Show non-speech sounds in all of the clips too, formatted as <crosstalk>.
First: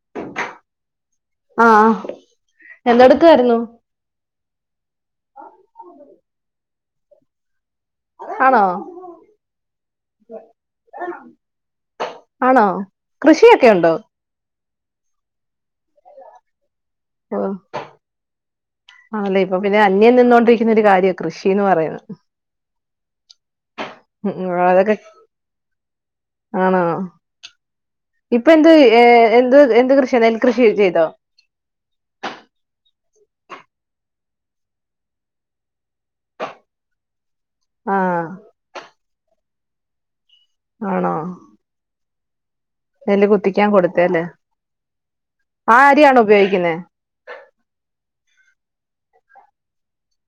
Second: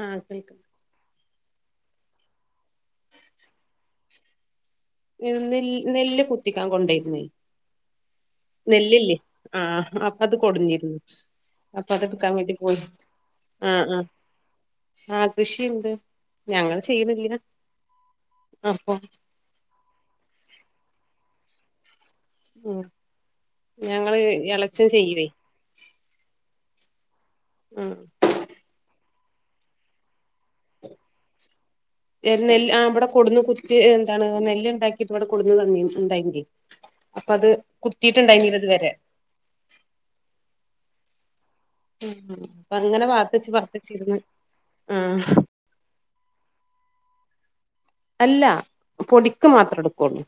ആഹ് അക്കൽക്ക് <unintelligible> എന്തടക്കായിരുന്നു ഏഹ് നെല്ല് കുത്ത്തി ക്കാൻ കൊണ്ടായിക്കണേ ആണോ നെല്ലില്ലേ ആഹ് അപ്പൊ അത് കൊടുന്നിരുന്നു അപ്പൊ അത് എടുക്കാൻ വേണ്ടി ആണോ പോയി കൃഷിയൊക്കെ ആഹ് ഉണ്ടോ ആഹ് ആഹ് ആഹ് കൃഷിയുണ്ട് ഞങ്ങള് ചെയ്തില്ല ഓ അപ്പൊ ന്നെ അന്യം നിന്നോണ്ടിരിക്കുന്ന ഒരു കാര്യമാ കൃഷിന്ന് പറന്നെ ഉം ഞങ്ങള് ഉം ഇളച്ചം അതൊക്കെ ചെയ്യുവേ ആണോ ആഹ് ഇപ്പൊ എന്തല്ലേ ഏഹ് എന്തു എന്ത് കൃഷി നെൽ ഏത് നെല്ല് ആ ബടെ കൊടന്ന് കുത്തി എന്താണ് നെല്ല് ഉണ്ടാക്കിട്ട് ഇവിടെ കൊടുന്ന് തന്നിനു ഉണ്ടായൻ്റെ അപ്പ അത് ആഹ് കുത്തീട്ടുണ്ടായിരുന്നില്ല ഇതുവരെ ആണോ ഉം ഉം നെല്ല് കുത്തിക്കാൻ കൊടുത്തല്ലേ ആഹ് ആ അരിയാണ് ഉപയോഗിക്കുന്നേ അല്ല പൊടിക്ക് മാത്രം എടുക്കുള്ളൂ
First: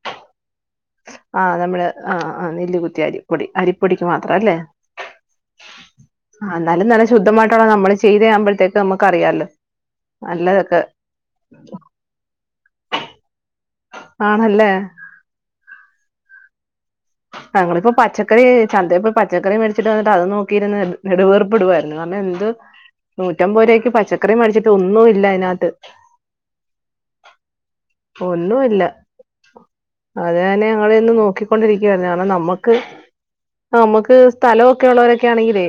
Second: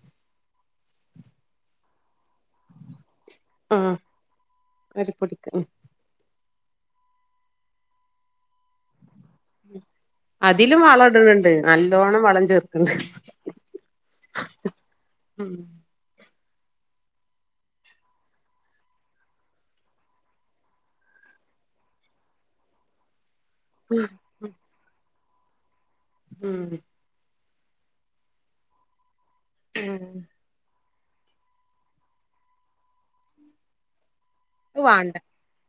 ആഹ് നമ്മള് ആ ആ നെല്ലുകുത്തി ആരി പൊടി ആഹ് അരിപ്പൊടിക്ക് മാത്രല്ലേ അരിപ്പൊടിക്ക് ഉം ആഹ് നല്ല നല്ല ശുദ്ധമായിട്ടുള്ള നമ്മള് ചെയതാവുമ്പോഴത്തേക്ക് നമുക്ക് അറിയാലോ നല്ലതൊക്കെ അതിലും വളം ഇടണണ്ട് നല്ലോണ്ണം വളം ചെർക്ക ഹ <inaudible> ആണല്ലേ ഉം ഞങ്ങളിപ്പോ പച്ചക്കറി ചന്തപ്പോ പച്ചക്കറി മേടിച്ചിട്ട് വന്നിട്ട് അത് നോക്കിയിരു നെടുവേർപ്പിടുവരുന്നു കാരണം എന്ത് നൂറ്റമ്പത് രൂപയ്ക്ക് പച്ചക്കറി മേടിച്ചിട്ട് ഒന്നും ഇല്ല അതിനത്ത് ഉം ഒന്നും ഇല്ല അത് അതന്നെ നോക്കിക്കൊണ്ടിരിക്ക നമുക്ക് നമുക്ക് സ്ഥലമൊക്കെ വാണ്ട ഉള്ളവരൊക്കെ ആണെങ്കിലേ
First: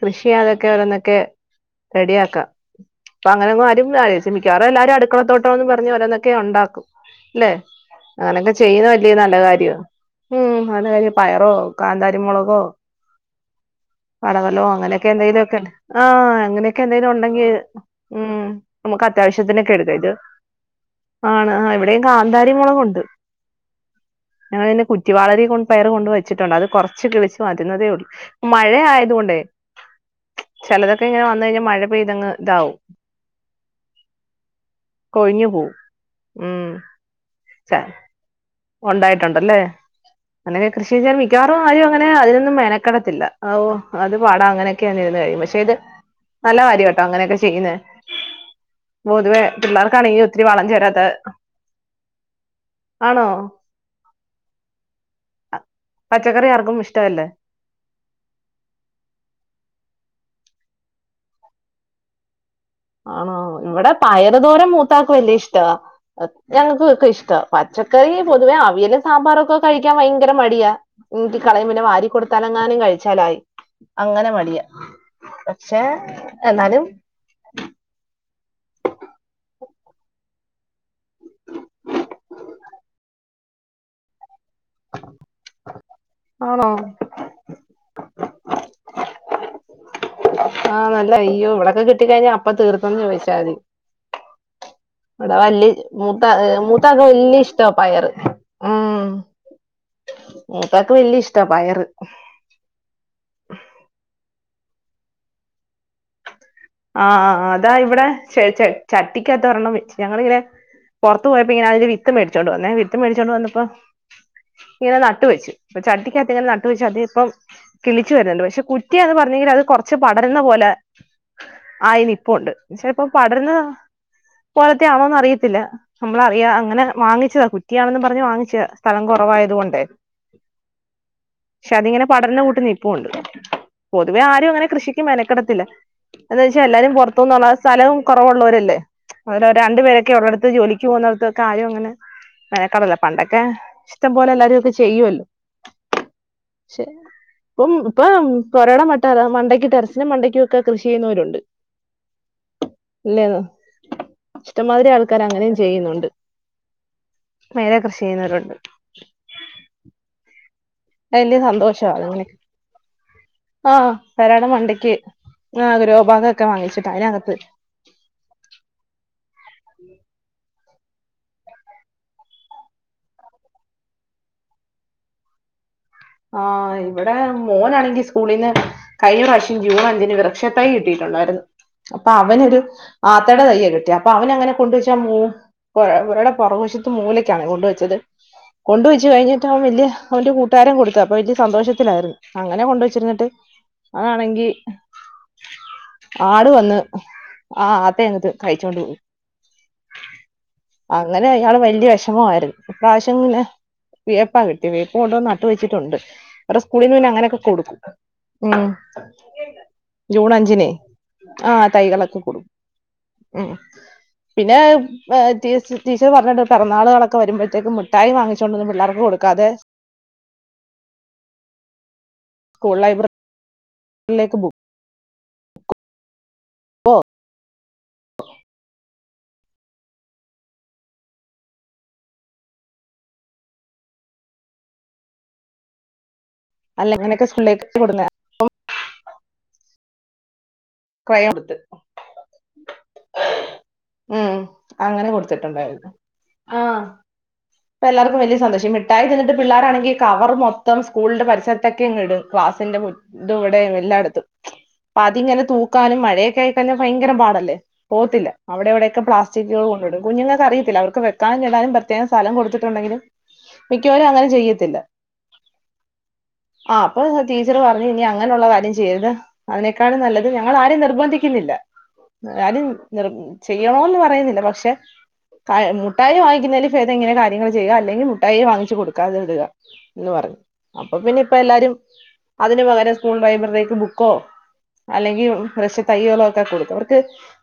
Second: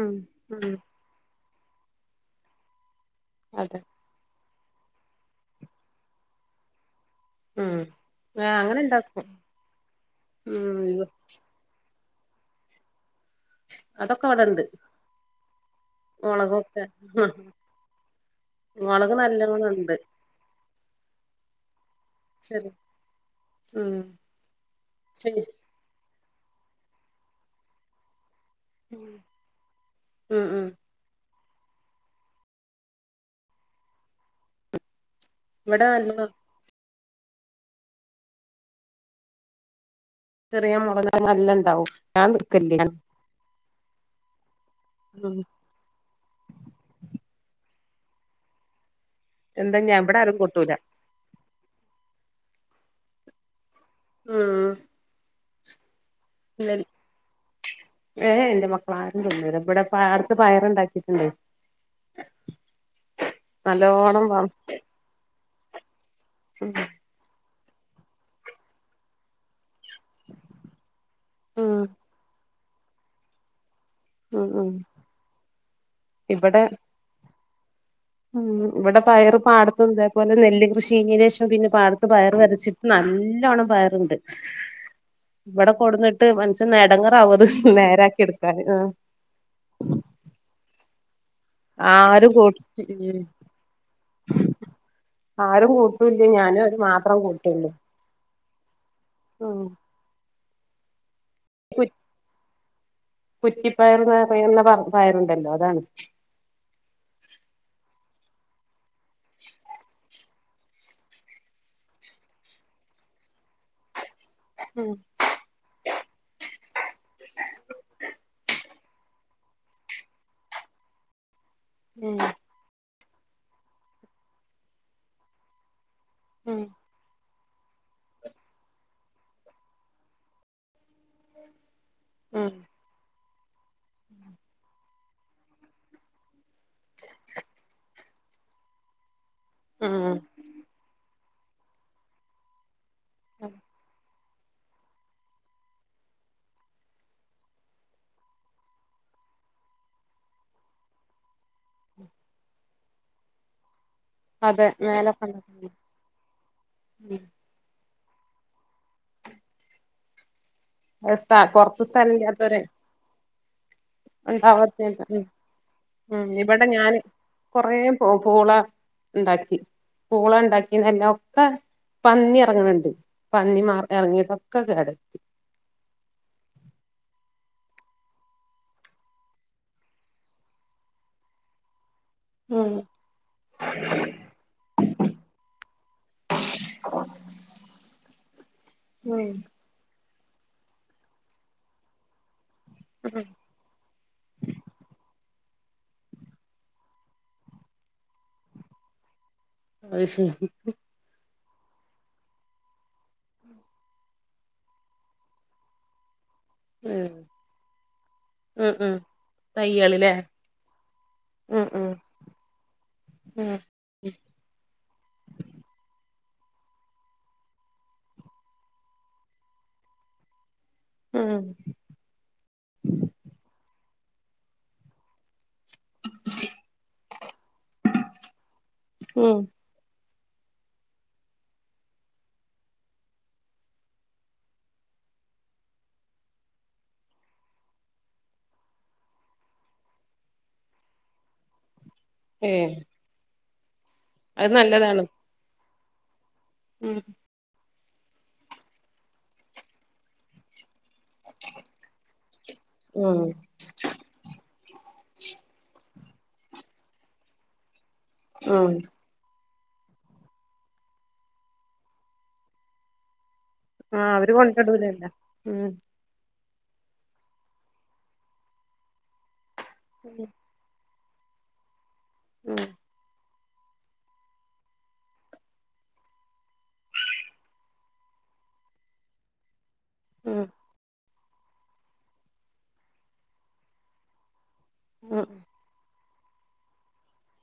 ഉം ഉം ഓരോന്നൊക്കെ റെഡിയാക്കാം അപ്പ അങ്ങനൊന്നും അതെ ആരും <unintelligible> ക്കാറും എല്ലാരും അടുക്കളത്തോട്ടോന്ന് പറഞ്ഞ് ഓരോ ഒക്കെ ഉണ്ടാക്കും അല്ലെ ഉം ആ അങ്ങനെയൊക്കെ അങ്ങനെ ചെയ്യുന്ന വലിയ ഇണ്ടാക്കും നല്ല കാര്യം ഉ അങ്ങനെ ഉം ക പയറോ കാന്ത മുളകോ അതൊക്കെ ഇവിടെണ്ട് പടവലോ അങ്ങനെയൊക്കെ എന്തേലുമൊക്കെ ആഹ് അങ്ങനെയൊക്കെ മുളകൊക്കെ എന്തെങ്കിലും ഉണ്ടെങ്കിൽ ഉ നമുക്ക് മുളക് നല്ലോണം അത്യാവശ്യത്തിനൊക്കെ എടുക്ക ഉണ്ട് ഇത് ആണ് ശരി കാന്താരിമുളക് ഉണ്ട് ഉം ഞങ്ങെ അതിനു ശരി കുറ്റിവാളരെർ പയർകൊണ്ട വയ ച്ചിട്ടുണ്ട് അത് കുറച്ച് വെച്ചു വരുന്നതേയുള്ളു ഉം മഴയായത് കൊണ്ട് ഉം ചിലതൊക്കെ ഇങ്ങനെ വന്ന് കഴിഞ്ഞ മഴ പെയ്തങ്ങ് ഇതാവും കൊഴിഞ്ഞു പോം ഇവിടെ നല്ല ഉം ചാ ഉണ്ടായിട്ടുണ്ടല്ലേ? അങ്ങൊക്കെ ചെറിയ കൃഷി മുളക് ചെയ്യാൻ നല്ല മിക്കവാറും ആരും ഇണ്ടാവും അങ്ങനെ ഞാൻ അതിനൊന്നും നിക്കല്ലേ മേനക്കടത്തില്ല ആ ഓഹ് അത് പാടാ അങ്ങനെ <unintelligible> ഉം കഴിയും പക്ഷേത് നല്ല കാര്യട്ടോ അങ്ങനെയൊക്കെ ചെയ്യുന്നേ പൊതുവേ എന്താ ഞാൻ ഇവിടെ പിള്ളേർക്കാണെങ്കി ആരും ഒത്തിരി വളം കൊട്ടൂല ചേരാത്ത ആണോ? ഓ മ്മ് പച്ചക്കറി ഇല്ലൽ ആർക്കും ഇഷ്ടമല്ലേ ഏ എ ഇന്റെമക്കളാരും തിന്നൂല ഇബടെപ്പാർ ത്ത് പയറ്ണ്ടാക്കിട്ട്ണ്ട് ആണോ ഇവടെ പയറ് തോരം മൂത്താക്ക് വല്യേ ഇഷ് റ്റാ അത് ഉം ഞങ്ങക്ക് ക്കെ ഇഷ്ടാ പച്ചക്കറി പൊതുവെ അവിയലും സാമ്പാറൊക്കെ കഴിക്കാൻ ഭയങ്കര മടിയാ ഉന്തി കളയും ഉം പിന്നെ വാരി കൊടുത്താല എങ്ങാനും കഴിച്ചാലായി. അങ്ങനെ ഉം മടിയാ ഉം പക്ഷെ എന്നാലും <inaudible> മ് ഇവടെ പയറ് പാടത്തും തേപോലെ നെല്ല് കൃഷികയിഞ്ഞേന് ശേഷം പിന്നെ പാടത്ത് പയർ വെതച്ചിട്ട് നല്ലോണ്ണം പയറ്ണ്ട്. വടെ കൊട്ന്നിട്ട് ആണോ മൻസൻ എടങ്ങേറാവു അത് നേരാക്കി എട്ക്ക ക്കാന് ആ ആ നൽ അയ്യോ ഇവടൊക്കെ കിട്ടി കഴിഞ്ഞാ അപ്പ തീർത്തെന്ന് ചോയിച്ചാതി. ഇവടെ വല്ല്യേ ആരും മൂത്ത കൂട്ടൂല്ല ഞാനും അവര് മൂത്താക്ക് മാത്രം വല്ല്യേ ഇഷ്ടാ പയറ്. ആ ഇം മൂത്താക്ക് വല്ല്യ ഇഷ് ട്ടാ പയറ്. കുറ്റിപ്പയറ്ന്ന് പയറിണ പറ പയറിണ്ടല്ലോ അതാണ്. ആഹ് അതാ ഇവിടെ ചേച്ചേ ചട്ടിക്കകത്ത് ഒരെണ്ണം വെച്ച് ഞങ്ങളിങ്ങനെ പൊറത്ത് പോയപ്പോ ഇങ്ങനെ അതിന്റെ വിത്ത് മേടിച്ചോണ്ട് വന്നേ വിത്ത് മേടിച്ചോണ്ട് വന്നപ്പോ ഉം ഇങ്ങനെ നട്ട് വെച്ചു പ ചട്ടിക്കകത്ത് ഇങ്ങനെ നട്ട് വെച്ച് അതീപ്പം കിളിച്ചു വര്ന്ന് ണ്ട് പക്ഷെ കു റ്റിയാന്ന് പറഞ്ഞീലെ അത് കൊറച്ച് പടര്ന്ന പോലെ ആയിനി ഉം ഇപ്പൊ ഉണ്ട് ഷേ ഇപ്പൊ പടര്ന്ന് പോലത്തെ ആണോന്ന് അറിയത്തില്ല. നമ്മളറിയാ അങ്ങനെ വാങ്ങിച്ചത കുറ്റിയാണെന്നും പറഞ്ഞ് വാങ്ങിച്ച സ്ഥലം കൊറവായത് കൊണ്ടേ ക്ഷെ അതിങ്ങനെ പടർന്ന് ഉം കൂട്ട് നിൽപ്പുണ്ട് പൊതുവെ ആരും അങ്ങനെ കൃഷിക്ക് മെനക്കെടത്തില്ല എന്ന് വെച്ച്എല്ലാരും പുറത്തുന്നുള്ള സ്ഥലം കുറവുള്ളോരല്ലെ ഓരൊ രണ്ട് ഉം ഉം പേരൊക്കെള്ളടുത്ത്ജോലിക്ക് പോകുന്നിടുത്ത് കാര്യം അങ്ങനെ ബേക്ക വല്ലെ പണ്ടൊക്കെ ഇഷ്ടം പോലെ എല്ലാരൊക്കെ ചെയ്യുവല്ലോ ക്ഷേഇപം പാം പൊരാട മട്ട മണ്ടയ്ക്ക് ടെറസിനും മണ്ടയ്ക്കക്കെ കൃഷി ചെയ്യുന്നോരുണ്ട് ഇല്ലേന്ന അതെ ഇഷ്ടംമാതിരി ആൾക്കാർ മേലൊക്കെ അങ്ങനെയും ചെയ്യുന്നുണ്ട് ഉം മൈല കൃഷി ചെയ്യുന്നോര് ണ്ട് എത്ത കൊർച്ച് സ്ഥലില്ലാത്തവര് ആഹ് പെരയുടെ മണ്ടയ്ക്ക് ഉണ്ടാവാത്തില്ല ആഹ് ഗ്രോ ബാഗ് ഒക്കെ ഇവിടെ വാങ്ങിച്ചിട്ട് ഞാന് അതിനകത്ത് കുറെപ പൂള ണ്ടാക്കി പൂള ണ്ടാക് ഇതല്ലാം ഒക്കെ പന്നി ഇറങ്ങണണ്ട് പന്നി മാർ ഇറങ്ങിട്ടൊക്കെ കേടര് ആ ഇവിടെ മോനാണെങ്കി സ്കൂളിന്ന് കഴിഞ്ഞ വർഷം ജൂൺ അഞ്ചിന് വൃക്ഷ തൈ കിട്ടിയിട്ടുണ്ടായിരുന്നു അപ്പൊ അവനൊരു ഉം ആത്തയുടെ തയ്യെകിട്ടിയ അപ്പൊഅവന അങ്ങനെ കൊണ്ടുവച്ചാ മൂ അവരുടെ പുറകശത്ത് മൂലക്കാണ് കൊണ്ടുവെച്ചത് ആ കൊണ്ടുവെച്ചു ഉം കഴിഞ്ഞിട്ടാ അവൻ വല്യ അവന്റെ കൂട്ടാരം കൊ തപ്പൊ വല്യ സന്തോഷത്തിലായിരുന്നു അങ്ങനെ കൊണ്ടുവച്ചിരുന്നിട്ട് അതാണെങ്കി ആടു വന്ന് ആ ആത്തെങ്ങത്ത് കഴി ച്ചോണ്ട് പോയി അ ഹ് ശരി യാള് വല്യ വിഷമമായിരുന് ഇപ്രാവശ്യം ന്നെ വേപ്പാ കിട്ടി വേപ്പ കൊണ്ടന്ന് നട്ട് വെച്ചിട്ടുണ്ട് സ്കൂളിന്നെ പിന്നെ അങ്ങനെയൊക്കെ കൊടുക്കും ഉം തയ്യള്ല്ലേ ജൂൺ അഞ്ചിനെ ആ ഉം ഉം തൈകളൊക്കെ കൊടുക്കു ഉം ഉ പിന്നെ എ ടീച് ടീച്ചർ പറഞ്ഞിട്ട് പിറന്നാളുകളൊക്കെ വരുമ്പോഴത്തേക്ക് മിഠായിും വാങ്ങിച്ചോണ്ട് പിള്ളേർക്ക് കൊടുക്കാതെ ആഹ് സ്കൂൾ ലൈബ്രറി ലേക്ക് ബുക്ക് ഉം അല്ല ഇങ്ങനെയൊക്കെ സ്കൂളിലേക്ക് കൊടുന്ന പ്പോ <unintelligible> ഏ ഉം അങ്ങനെ കൊടുത്തിട്ടുണ്ടായിരുന്നു ഉം ഇപ്പ എല്ലാർക്കും വലിയ സന്തോഷം മിഠായി തിന്നിട്ട് പിള്ളോരാണെങ്കിൽ കവർ മൊത്തം സ്കൂളിന്റെ പരിസരത്തൊക്കെയിങ്ങിടും ക്ലാസിന്റെ മു ഉം ഇത് ഇവിടെയും എല്ലായിടത്തും അതിങ്ങനെ തൂക്കാനും മഴ ഡേ കെയെറിൽ തന്നെ ഭയങ്കര പാടല്ലേ പോവത്തില്ല ഉം അവിടെവിടെയൊക്കെ പ്ലാസ് <unintelligible> കുഞ്ഞുങ്ങക്ക്‌ അറിയത്തില്ല അവർക്ക് വെക്കാനും ഇടാനും പ്രത്യേക‌ സ്ഥലം കൊടുത്തിട്ടുണ്ടെങ്കില് ആ അവര് കൊണ്ടടൂരല്ലോ മ് ആ അപ്പൊ ടീച്ചറ് പറഞ്ഞു ഇനി അങ്ങനെയുള്ള കാര്യം ചെയ്യരുത് അതിനേക്കാണും നല്ലത് ഉം ഞങ്ങൾ ആരെയും നിർബന്ധിക്ക് ക്ക്ന്നില്ല ഉം <unintelligible> ചെയ്യണോന്ന് പറയുന്നില്ല പക്ഷെ ക മുട്ടായി വാങ്ങിക്കുന്നതില് ചെയ്ത് ഇങ്ങനെ കാര്യങ്ങൾ ചെയ്യുക അല്ലെങ്കിൽ മുട്ടായി വാങ്ങിച്ച് കൊടുക്കാതിടുക എന്ന് പറഞ്ഞു അപ്പൊ പിന്നെ ഇപ്പം എല്ലാരും അതിന് പകരം സ്കൂൾ ലൈബ്രറിലേക്ക് ബുക്കോ ഉം അല്ലെങ്കിൽ ഉം വൃക്ഷ തെൈയ്യൊളൊക്കെ കൊടുക്കും അവർക്ക്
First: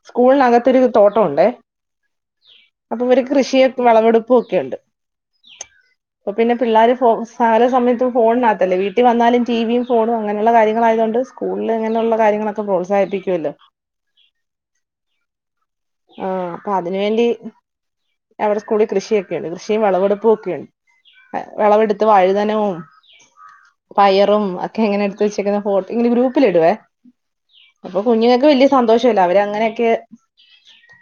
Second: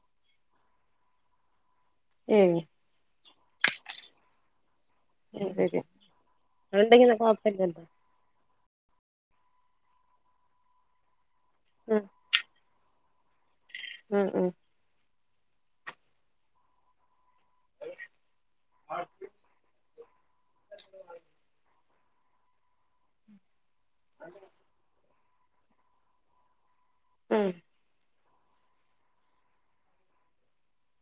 സ്കൂളിനകത്തൊരു തോട്ടം ഉണ്ടേ ഏ കൃഷിയെക്കെ വെളവെടുപ്പ് പ്പൊക്കെയുണ്ട് അത് ശരി ഇപ്പ പിന്നെ പിള്ളേര് അത്ണ്ടെങ്കി ഫോ പല കൊഴപ്പല്ലല്ലോ സമയത്തും ഫോണിന അതല്ലേ വീട്ടിൽ വന്നാലും ടി വിയും ഫോണും അങ്ങനുള്ള കാര്യങ്ങൾ ആയതോണ്ട് സ്കൂളിലിങ്ങനെയുള്ള കാര്യങ്ങളൊക്ക പ്രോത്സാഹിപ്പി ക്കൂല മ് മ് ആ അപ്പൊ അതിനുവേണ്ടി അവിടെ സ്കൂളിൽ കൃഷി കൃഷി വെളവെടുപ്പ് പ്പൊക്കെയാണ് വെളവെടു ത് വഴുതനവും പയറും ഒക്കെ എങ്ങനെ വെച്ചേക്കെന്ന ഫോട്ടോ ഇങ്ങനെ ഗ്രൂപ്പിലിടുവേ ഉം അപ്പൊ കുഞ്ഞു ങ്ങക്ക് വലിയ സന്തോഷവല്ലെ അവര് അങ്ങനെയൊക്കെ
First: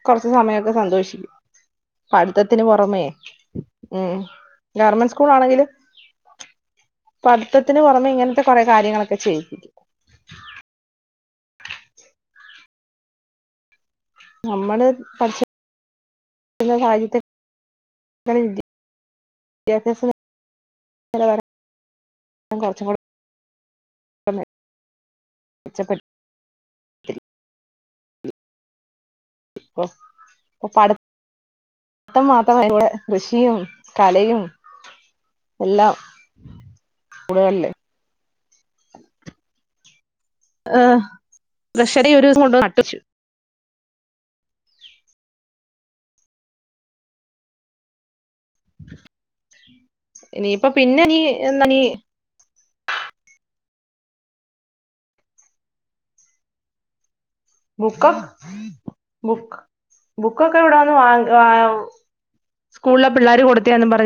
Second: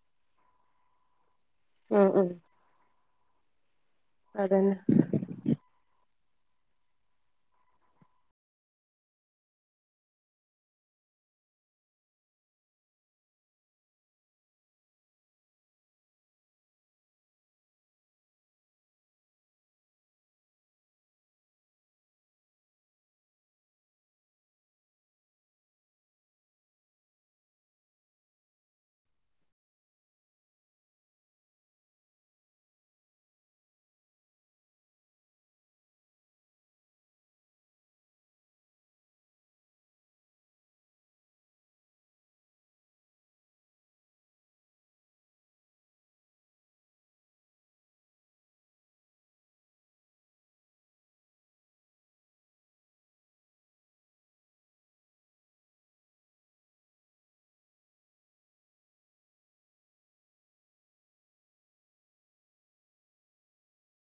കൊറച്ച് സമയൊക്കെ സന്തോഷിക്കും. ഉം ഉം പഠിത്തത്തിന് പുറമേ ഇം അതന്നെ ഗവർമെന്റ് സ്കൂൾ ആണെങ്കില് പഠിത്തത്തിന് പുറമെ ഇങ്ങനത്തെ കൊറെ കാര്യങ്ങളൊക്കെ ചെയ്യിക്കും നമ്മള് പഠിച്ചു <unintelligible> സാഹചര്യത്തി വിദ്യാഭ്യാസ നിലവാരം <unintelligible> കൊറച്ചുകൂടി <unintelligible> ഇപ്പ പട്ത്തം മാത്രമല്ല <unintelligible> കൃഷിയും കലയും എല്ലാം സ്കൂള്കളില് ഏഹ് ട്രഷറീ ഒരുദിവസം കൊണ്ടന്നു നട്ടു വെച്ചു ഇനിപ്പൊ പിന്നെ നീ എന്ന നീ ബുക്കൊക്ക്‌ ബുക്ക്‌ ബുക്കൊക്കെ ഇവിടെവന്ന് വാങ് വാ സ്കൂളിലെ പിള്ളേര് കൊടുത്തെയാന്ന് പറ